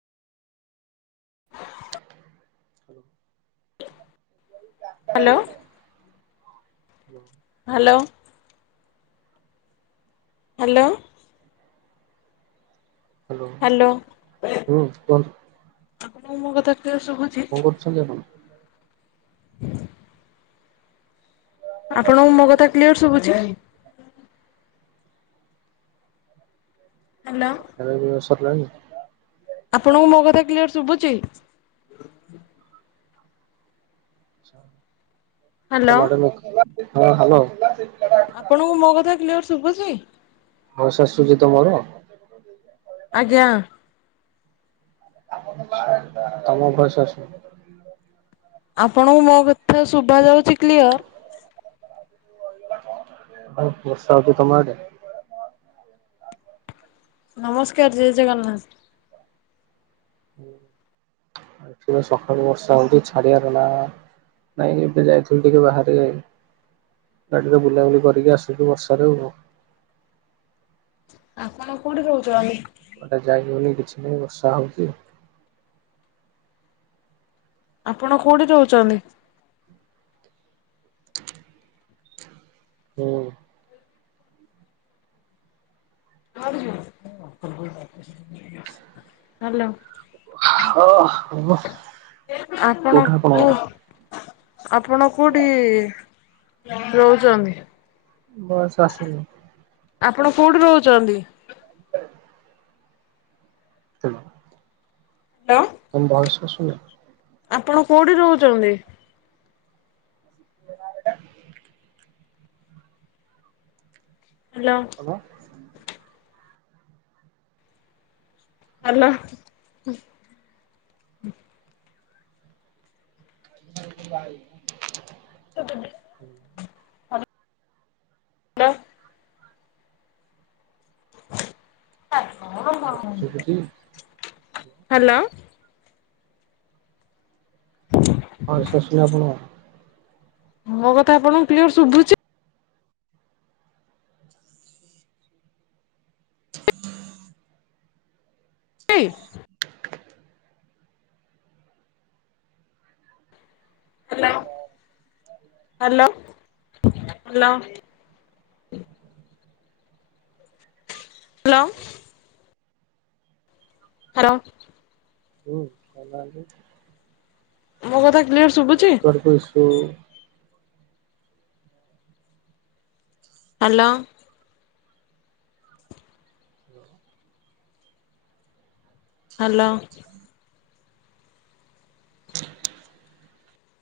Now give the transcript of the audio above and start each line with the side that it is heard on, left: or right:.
left: Hello
right: [inaudible]
left: hello. Hello.
right: Hello
left: hello
right: ହୁଁ କୁହନ୍ତୁ
left: ଆପଣକୁ ମୋ କଥା କ୍ଲିଅର୍ ଶୁଭୁ
right: କଁ କରୁଛନ୍ତି ଆପଣ?
left: ହ ଆପଣଙ୍କୁ ମୋ କଥା କ୍ଲିୟର୍ ଶୁବୁଛି? ହାଲୋ।
right: ଖାଇବା ପିଇବା ସରିଲାଣି?
left: ଆପଣଙ୍କୁ ମୋ କଥା କ୍ଲିୟର୍ ଶୁବୁଚି? ହ୍ୟାଲୋ
right: ଅ ମାଡ଼ାମ୍ ଏକ୍ ହଁ ହାଲୋ।
left: ଆପଣଙ୍କୁ ମୋ କଥା କ୍ଲିଅର୍ ଶୁବୁଚି?
right: ଭଏସ୍ ଆସୁଚି ତ ମୋର?
left: ଆଜ୍ଞା।
right: ତମ ଭଏସ୍ ଆସୁ
left: ଆପଣଙ୍କୁ ମୋ କଥା ଶୁଭା ଯାଉଚି କ୍ଲିଅର୍?
right: ବହୁତ୍ ବର୍ଷା ହଇଚି ତମ ଆଡ଼େ?
left: ନମସ୍କାର୍ ଜୟ ଜଗନ୍ନାଥ। [unintelligible]
right: ଏ ପୁରା ସକାଳୁ ବର୍ଷା ହଉଚି ଛାଡ଼ିଆର ନାଁ ନାଇଁ ଏବେ ଯାଇଥିଲୁ ଟିକେ ବାହାରେ ଗାଡ଼ିରେ ବୁଲାବୁଲି କରିକି ଆସିଲୁ ବର୍ଷାରେ ଆଉ କଁ।
left: ଆପଣ କୋଉଠି ରହୁଛନ୍ତି?
right: କୁଆଡ଼େ ଯାଇହଉନି କିଛି ନାହିଁ ବର୍ଷା ହଉଚି।
left: ଆପଣ କୋଉଠି ରହୁଚନ୍ତି?
right: ହୁଁ।
left: କୁଆଡ଼େ ଯିବୁ ହାଲୋ
right: ହଁ କୋଉଠା
left: ଆପଣକୁ
right: ଆପଣଙ୍କର?
left: ଆପଣ କୋଉଠି ରହୁଚନ୍ତି?
right: ଭଏସ୍ ଆସୁନି।
left: ଆପଣ କୋଉଠି ରହୁଚନ୍ତି?
right: [inaudible] [unintelligible]
left: [unintelligible]
right: ତମ ଭୟସ୍ ଆସୁଚିନା।
left: ଆପଣ କୋଉଠି ରହୁଚନ୍ତି?
right: [unintelligible]
left: ହାଲୋ।
right: ହାଲୋ।
left: ହାଲୋ।
right: [inaudible]
left: ସେଦେବେ
right: ହୁଁ। ଶୁଭୁଛି
left: ହାଲୋ। [inaudible]
right: ଭଏସ୍ ଆସୁନି ଆପଣଙ୍କୁ?
left: ମୋକଥା ଆପଣଙ୍କୁ କ୍ଲିୟର ଶୁବୁଚି? ଇ hello hello hello. Hello. Hello.
right: ହୁଁ କୋଉନାହାନ୍ତି।
left: ମୋକଥା କ୍ଲିୟର ଶୁବ୍
right: [unintelligible]
left: ହାଲୋ। ହାଲୋ।
right: [inaudible]